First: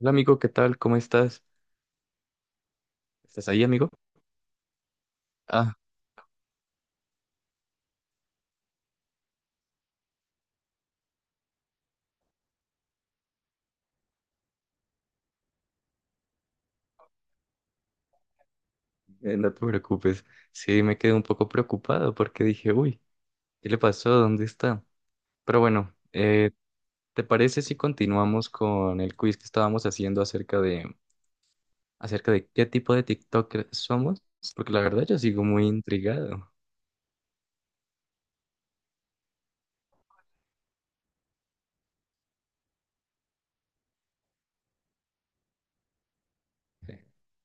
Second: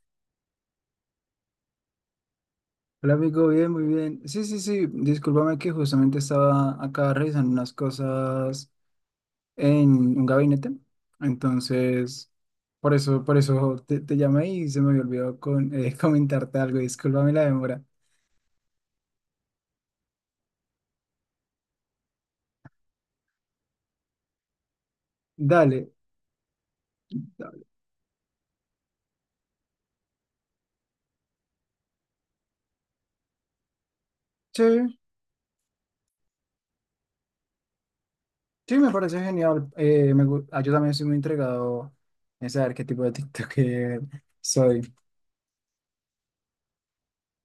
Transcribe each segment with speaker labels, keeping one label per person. Speaker 1: Hola amigo, ¿qué tal? ¿Cómo estás?
Speaker 2: Hola amigo,
Speaker 1: ¿Estás ahí,
Speaker 2: bien, muy
Speaker 1: amigo?
Speaker 2: bien. Sí, sí, sí, discúlpame que
Speaker 1: Ah,
Speaker 2: justamente estaba acá revisando unas cosas en un gabinete. Entonces, por eso te llamé y se me olvidó comentarte algo. Discúlpame la demora.
Speaker 1: no te preocupes. Sí, me quedé un poco preocupado porque dije, uy, ¿qué le pasó? ¿Dónde está? Pero
Speaker 2: Dale.
Speaker 1: bueno, ¿te parece si continuamos con el quiz que estábamos haciendo acerca de qué tipo de TikToker somos? Porque la
Speaker 2: Sí,
Speaker 1: verdad yo sigo muy intrigado.
Speaker 2: sí, me parece genial. Yo también soy muy entregado en saber qué tipo de TikToker soy.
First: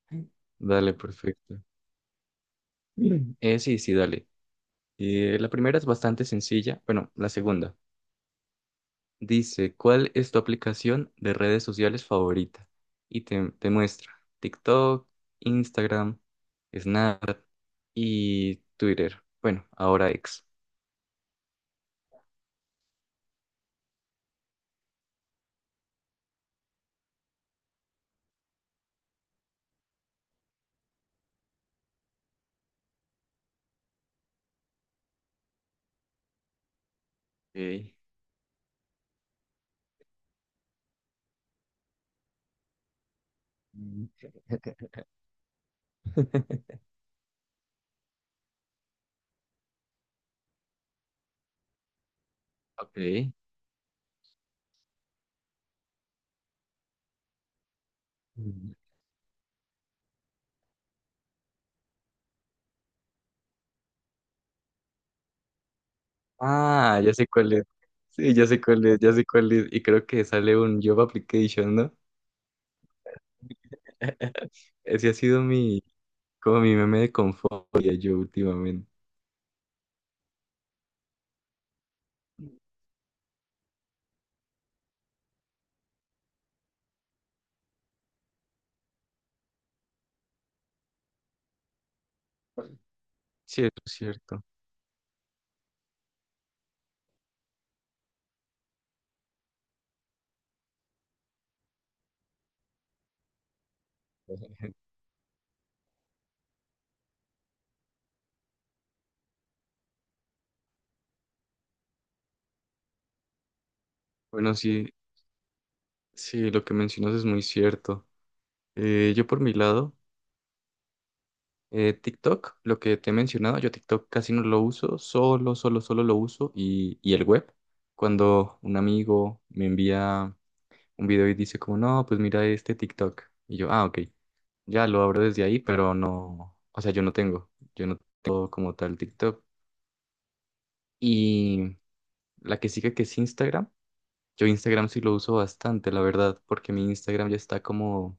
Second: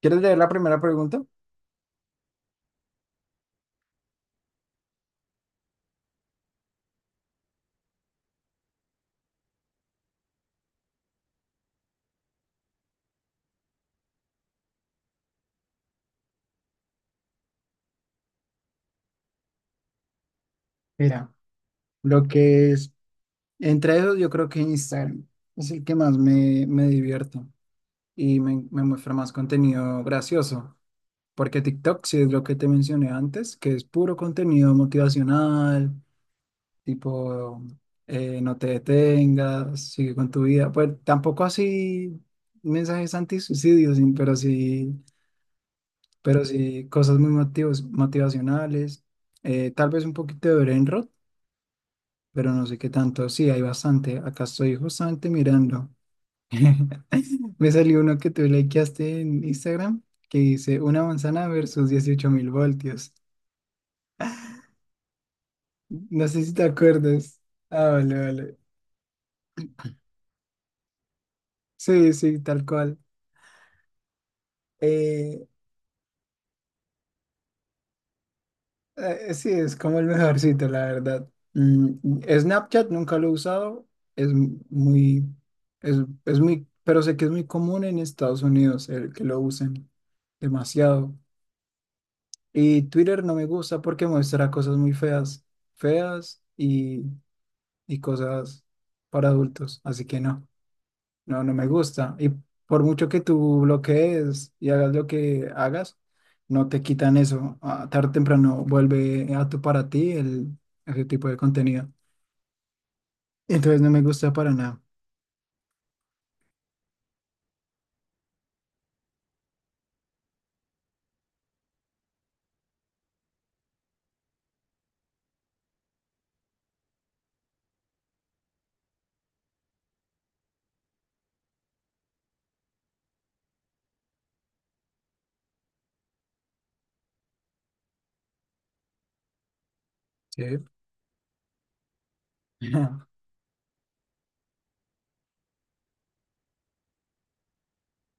Speaker 2: ¿Quieres leer la primera
Speaker 1: Dale,
Speaker 2: pregunta?
Speaker 1: perfecto. Mm. Sí, sí, dale. La primera es bastante sencilla. Bueno, la segunda. Dice, ¿cuál es tu aplicación de redes sociales favorita? Y te muestra TikTok, Instagram, Snap y Twitter. Bueno, ahora ex.
Speaker 2: Mira, lo que es, entre ellos yo creo que Instagram es el que más me divierto y me muestra más contenido gracioso, porque TikTok, si es lo que te mencioné antes, que es puro contenido motivacional, tipo
Speaker 1: Ok.
Speaker 2: no te detengas, sigue con tu vida. Pues tampoco así mensajes antisuicidios,
Speaker 1: Mm.
Speaker 2: sí, pero sí cosas muy motivacionales. Tal vez un poquito de Brainrot, pero no sé qué tanto.
Speaker 1: Ok.
Speaker 2: Sí, hay bastante. Acá estoy justamente mirando. Me salió uno que tú
Speaker 1: Mm.
Speaker 2: likeaste en Instagram que dice una manzana versus 18.000 voltios. No sé si te
Speaker 1: Ah, ya sé
Speaker 2: acuerdas.
Speaker 1: cuál es.
Speaker 2: Ah, vale,
Speaker 1: Sí, ya
Speaker 2: vale.
Speaker 1: sé cuál es, ya sé cuál es. Y creo que sale un Job Application, ¿no?
Speaker 2: Sí, sí, tal cual.
Speaker 1: Ese ha sido
Speaker 2: Eh,
Speaker 1: mi, como mi meme de confort yo últimamente.
Speaker 2: sí, es como el mejorcito, la verdad. Mm, Snapchat nunca lo he usado. Es m- muy, es, es muy, pero sé que es muy común en Estados Unidos el que lo usen demasiado. Y Twitter no me gusta
Speaker 1: Cierto,
Speaker 2: porque
Speaker 1: cierto.
Speaker 2: muestra cosas muy feas, feas y cosas para adultos. Así que no, no, no me gusta. Y por mucho que tú bloquees y hagas lo que hagas, no te quitan eso. Ah, tarde o temprano vuelve a tu para ti ese tipo de contenido. Entonces no me gusta para
Speaker 1: Bueno,
Speaker 2: nada.
Speaker 1: sí, sí, lo que mencionas es muy cierto. Yo por mi lado, TikTok, lo que te he mencionado, yo TikTok casi no lo uso, solo lo uso y el web. Cuando un amigo me envía un video y dice como, no, pues mira este TikTok. Y yo, ah, ok, ya lo abro desde ahí, pero no, o sea, yo no tengo como tal TikTok.
Speaker 2: Sí.
Speaker 1: Y la que sigue que es Instagram, yo Instagram sí lo uso bastante, la verdad, porque mi Instagram ya está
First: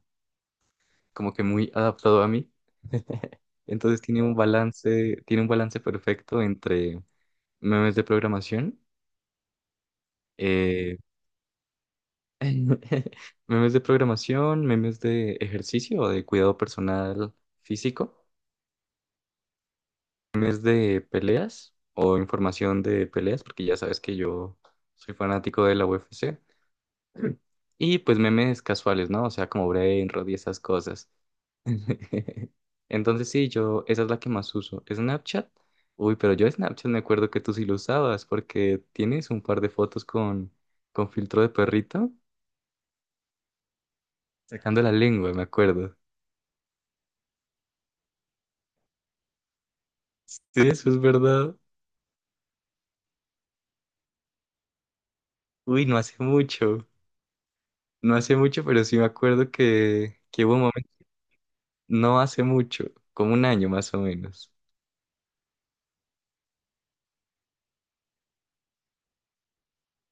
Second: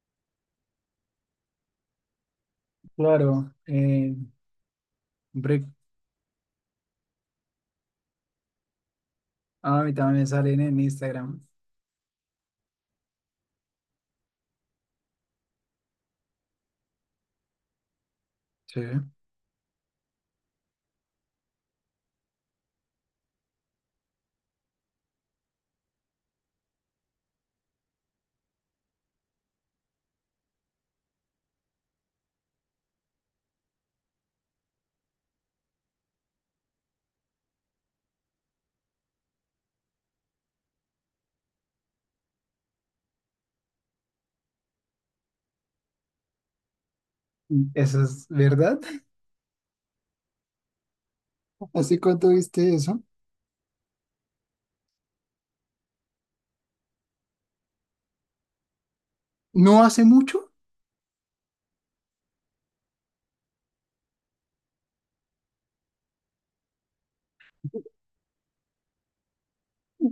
Speaker 1: como que muy adaptado a mí.
Speaker 2: Claro.
Speaker 1: Entonces tiene un
Speaker 2: Hombre,
Speaker 1: balance perfecto entre memes de programación,
Speaker 2: a mí también me salen en
Speaker 1: eh,
Speaker 2: Instagram.
Speaker 1: memes de programación, memes de ejercicio o de cuidado personal físico,
Speaker 2: Sí.
Speaker 1: memes de peleas o información de peleas, porque ya sabes que yo soy fanático de la UFC, y pues memes casuales, ¿no? O sea, como Brainrot y esas cosas. Entonces sí, yo, esa es la que más uso. Snapchat. Uy, pero yo Snapchat me acuerdo que tú sí lo usabas porque tienes un par de fotos con filtro de perrito sacando la lengua, me acuerdo.
Speaker 2: ¿Eso es verdad?
Speaker 1: Sí, eso es verdad.
Speaker 2: ¿Hace cuánto viste eso?
Speaker 1: Uy, no hace mucho. No hace mucho, pero sí me acuerdo
Speaker 2: No hace
Speaker 1: que
Speaker 2: mucho.
Speaker 1: hubo un momento, no hace mucho, como un año más o menos.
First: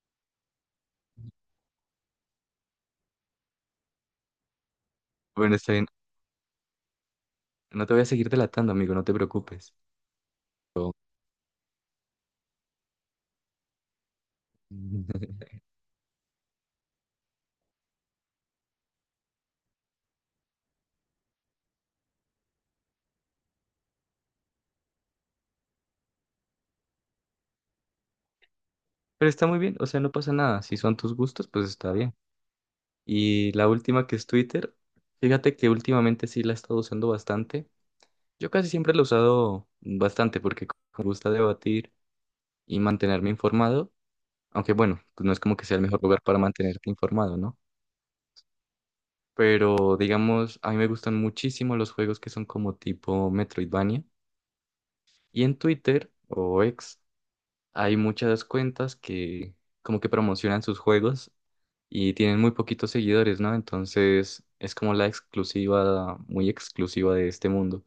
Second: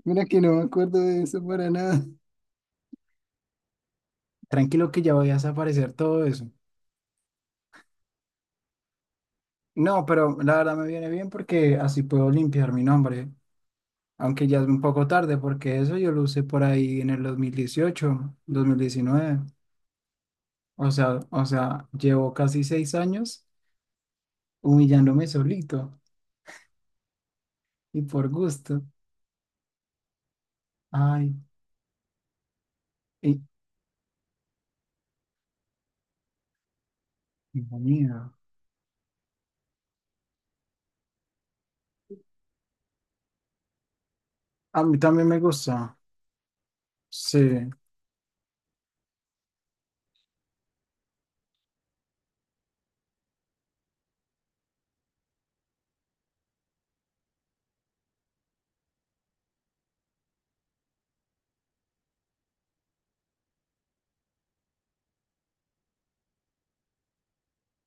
Speaker 2: Mira que no me acuerdo de eso para nada. Tranquilo que ya voy a
Speaker 1: Bueno, está bien.
Speaker 2: desaparecer todo eso.
Speaker 1: No te voy a seguir delatando, amigo, no te preocupes.
Speaker 2: No, pero la verdad me viene bien porque así puedo limpiar mi nombre, aunque ya es un poco tarde porque eso yo lo usé por ahí en el 2018, 2019. O sea, llevo casi 6 años humillándome solito y por gusto.
Speaker 1: Pero está muy bien, o sea, no pasa nada. Si son tus
Speaker 2: Ay,
Speaker 1: gustos, pues está bien.
Speaker 2: y,
Speaker 1: Y la última que es Twitter, fíjate que últimamente sí la he estado usando bastante.
Speaker 2: hijo mío.
Speaker 1: Yo casi siempre la he usado bastante porque me gusta debatir y mantenerme informado, aunque
Speaker 2: A mí
Speaker 1: bueno, pues
Speaker 2: también
Speaker 1: no
Speaker 2: me
Speaker 1: es como que sea el
Speaker 2: gusta.
Speaker 1: mejor lugar para mantenerte informado,
Speaker 2: Sí.
Speaker 1: ¿no? Pero digamos, a mí me gustan muchísimo los juegos que son como tipo Metroidvania. Y en Twitter o X hay muchas cuentas que como que promocionan sus juegos y tienen muy poquitos seguidores, ¿no? Entonces es como la exclusiva, muy exclusiva de este mundo.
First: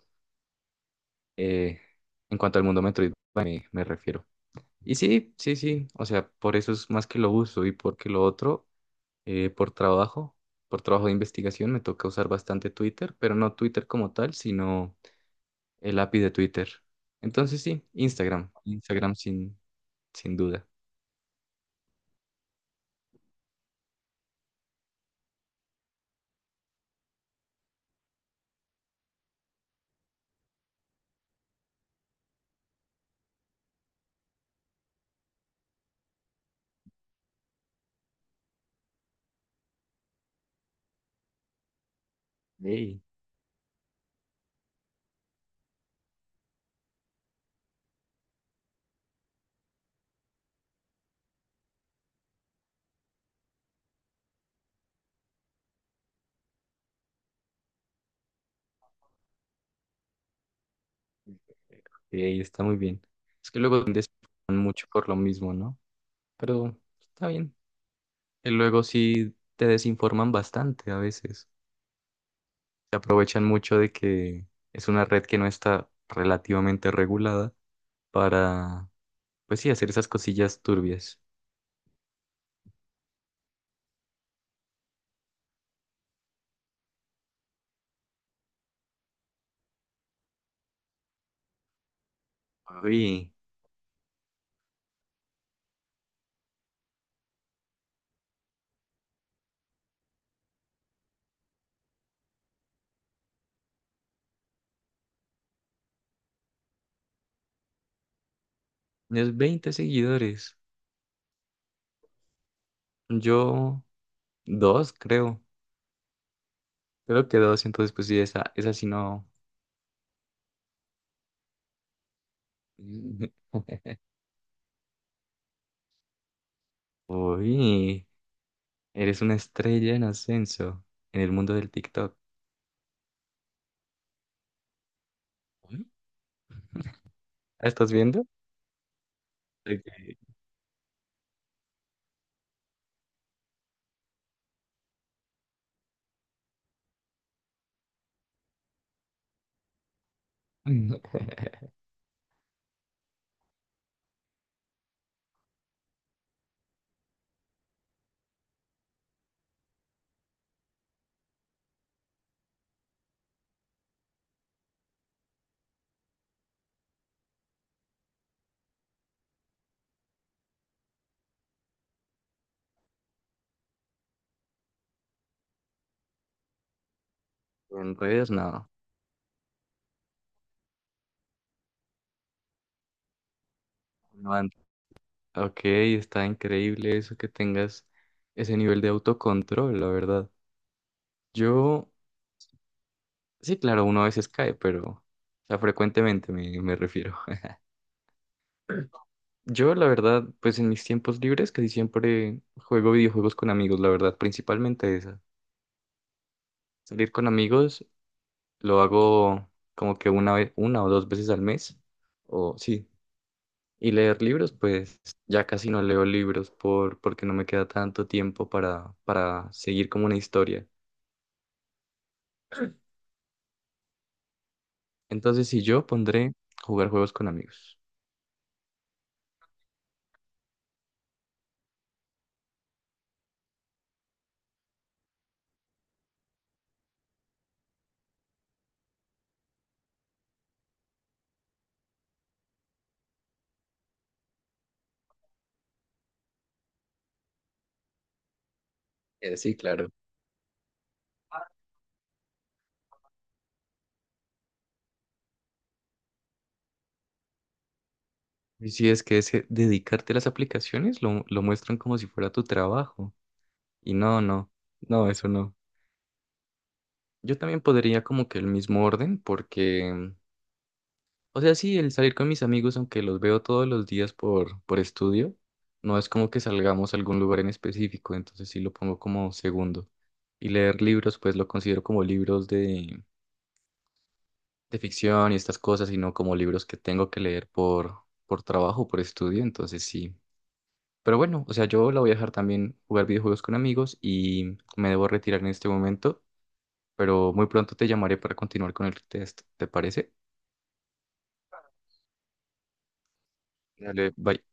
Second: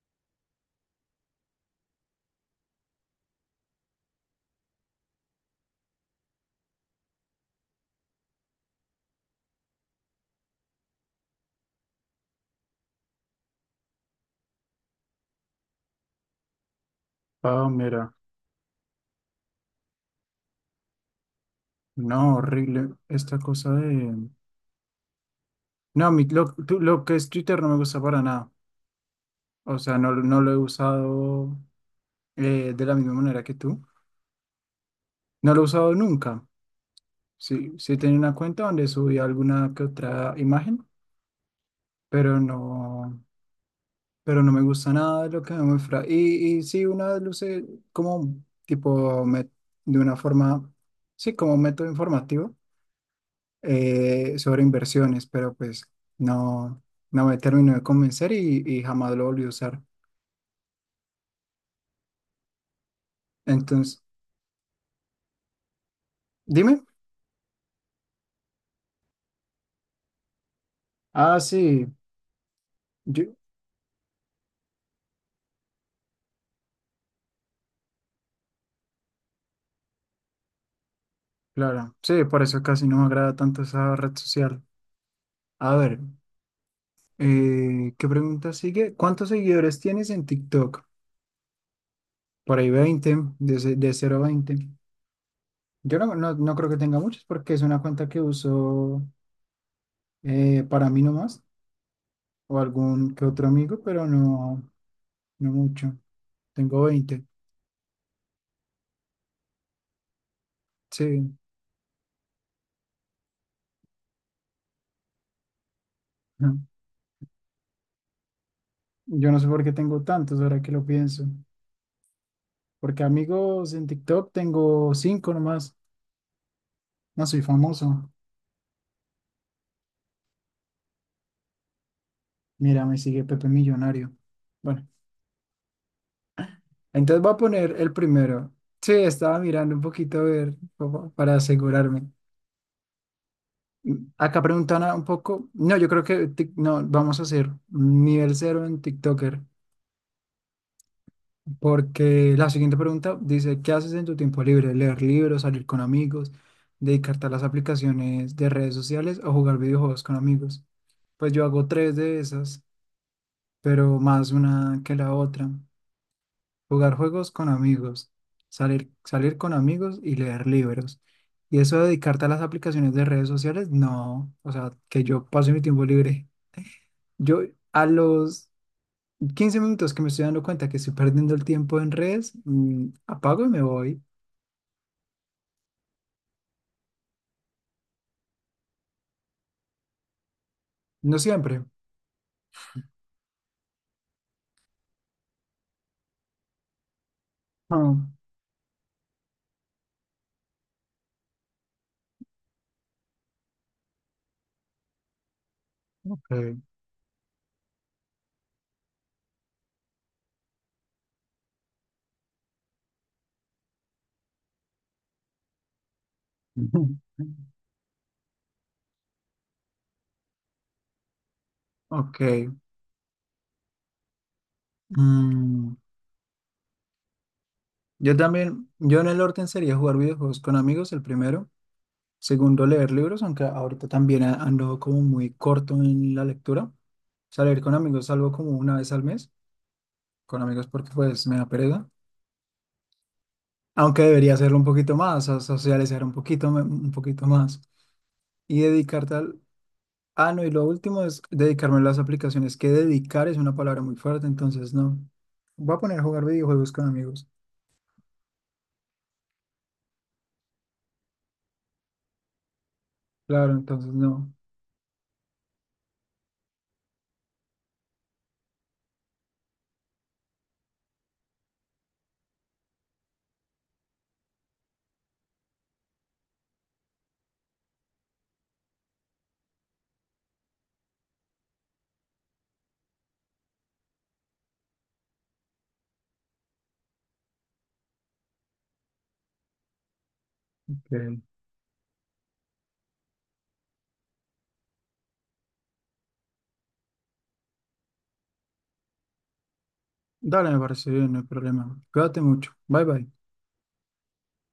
Speaker 1: Eh, en cuanto al mundo Metroid me refiero. Y sí, sí, sí, o sea, por eso es más que lo uso y porque lo otro, eh, por trabajo, por trabajo de investigación me toca usar bastante Twitter, pero no Twitter como tal, sino el API de Twitter. Entonces
Speaker 2: Ah,
Speaker 1: sí,
Speaker 2: mira.
Speaker 1: Instagram sin duda.
Speaker 2: No, horrible esta cosa de. No, lo que es Twitter no me gusta para nada. O sea, no, no lo he usado de la misma manera que tú. No lo he usado nunca. Sí, sí tenía una cuenta donde subí alguna que otra imagen, pero
Speaker 1: Ey.
Speaker 2: no, pero no me gusta nada de lo que me muestra. Y sí, una vez lo usé como tipo de una forma, sí, como método informativo sobre inversiones, pero pues no, no me terminó de convencer y jamás lo volví a usar.
Speaker 1: Sí, está muy bien. Es que luego te
Speaker 2: Entonces,
Speaker 1: desinforman mucho por lo mismo, ¿no? Pero
Speaker 2: dime.
Speaker 1: está bien. Y luego sí te desinforman bastante a
Speaker 2: Ah,
Speaker 1: veces.
Speaker 2: sí.
Speaker 1: Se aprovechan mucho de que es una red que no está relativamente regulada para, pues sí, hacer esas cosillas turbias.
Speaker 2: Claro, sí, por eso casi no me agrada tanto esa red social. A ver, ¿qué pregunta sigue? ¿Cuántos seguidores tienes en TikTok? Por ahí 20,
Speaker 1: Uy,
Speaker 2: de cero a 20. Yo no, no, no creo que tenga muchos porque es una cuenta que uso para mí nomás o algún que otro amigo, pero no, no mucho. Tengo 20.
Speaker 1: es 20 seguidores.
Speaker 2: Sí.
Speaker 1: Yo, dos, creo.
Speaker 2: Ujú.
Speaker 1: Creo que dos, entonces pues sí, esa sí no.
Speaker 2: Yo no sé por qué tengo tantos ahora que lo pienso. Porque amigos en TikTok tengo 5 nomás. No soy
Speaker 1: Uy,
Speaker 2: famoso.
Speaker 1: eres una estrella en ascenso en el mundo del TikTok.
Speaker 2: Mira, me sigue Pepe Millonario. Bueno, entonces voy a poner el
Speaker 1: ¿Estás viendo?
Speaker 2: primero. Sí, estaba mirando un
Speaker 1: Ok.
Speaker 2: poquito a ver como para asegurarme. Acá preguntan un poco. No, yo creo que no, vamos a hacer un nivel cero en TikToker. Porque la siguiente pregunta dice: ¿Qué haces en tu tiempo libre? ¿Leer libros, salir con amigos, dedicarte a las aplicaciones de redes sociales o jugar videojuegos con amigos? Pues yo hago tres de esas, pero más una que la otra. Jugar juegos con amigos, salir con amigos y leer libros. Y eso de dedicarte a las aplicaciones de redes sociales, no. O sea, que yo pase mi tiempo libre. Yo a
Speaker 1: En redes,
Speaker 2: los
Speaker 1: no.
Speaker 2: 15 minutos que me estoy dando cuenta que estoy perdiendo el tiempo en redes, apago y me voy.
Speaker 1: No antes. Ok, está increíble eso que tengas ese nivel de autocontrol, la verdad.
Speaker 2: No siempre.
Speaker 1: Yo, sí, claro, uno a veces cae, pero, o sea, frecuentemente me refiero.
Speaker 2: Ah,
Speaker 1: Yo, la verdad, pues en mis tiempos libres casi siempre juego videojuegos con amigos, la verdad, principalmente esa.
Speaker 2: ok.
Speaker 1: Salir con amigos lo hago como que una vez, una o dos veces al mes, o sí. Y leer libros, pues ya casi no leo libros porque no me queda tanto tiempo para seguir como una historia.
Speaker 2: Ok.
Speaker 1: Entonces, si
Speaker 2: Mm,
Speaker 1: yo pondré jugar juegos con amigos.
Speaker 2: yo también, yo en el orden sería jugar videojuegos con amigos el primero. Segundo, leer libros, aunque ahorita también ando como muy corto en la lectura. Salir con amigos salgo como una vez al mes, con amigos porque pues me da pereza. Aunque debería hacerlo un poquito más, a socializar un poquito, un poquito más. Y dedicarte al.
Speaker 1: Sí, claro.
Speaker 2: Ah, no, y lo último es dedicarme a las aplicaciones, que dedicar es una palabra muy fuerte, entonces no. Voy a poner a jugar videojuegos con amigos.
Speaker 1: Y si es que ese dedicarte a las aplicaciones lo muestran como si fuera tu trabajo.
Speaker 2: Claro, entonces
Speaker 1: Y no,
Speaker 2: no.
Speaker 1: no, no, eso no. Yo también podría como que el mismo orden porque, o sea, sí, el salir con mis amigos, aunque los veo todos los días por estudio, no es como que salgamos a algún lugar en específico, entonces sí lo pongo como segundo. Y leer libros, pues lo considero como libros de ficción y estas cosas, y no como libros que tengo que leer por trabajo, por estudio, entonces sí. Pero
Speaker 2: Bien.
Speaker 1: bueno, o sea, yo la voy a dejar también jugar videojuegos con amigos y me debo retirar en este momento, pero muy pronto te llamaré para continuar con el test, ¿te parece?
Speaker 2: Dale, me parece bien, no hay problema. Cuídate mucho. Bye bye.
Speaker 1: Dale, bye.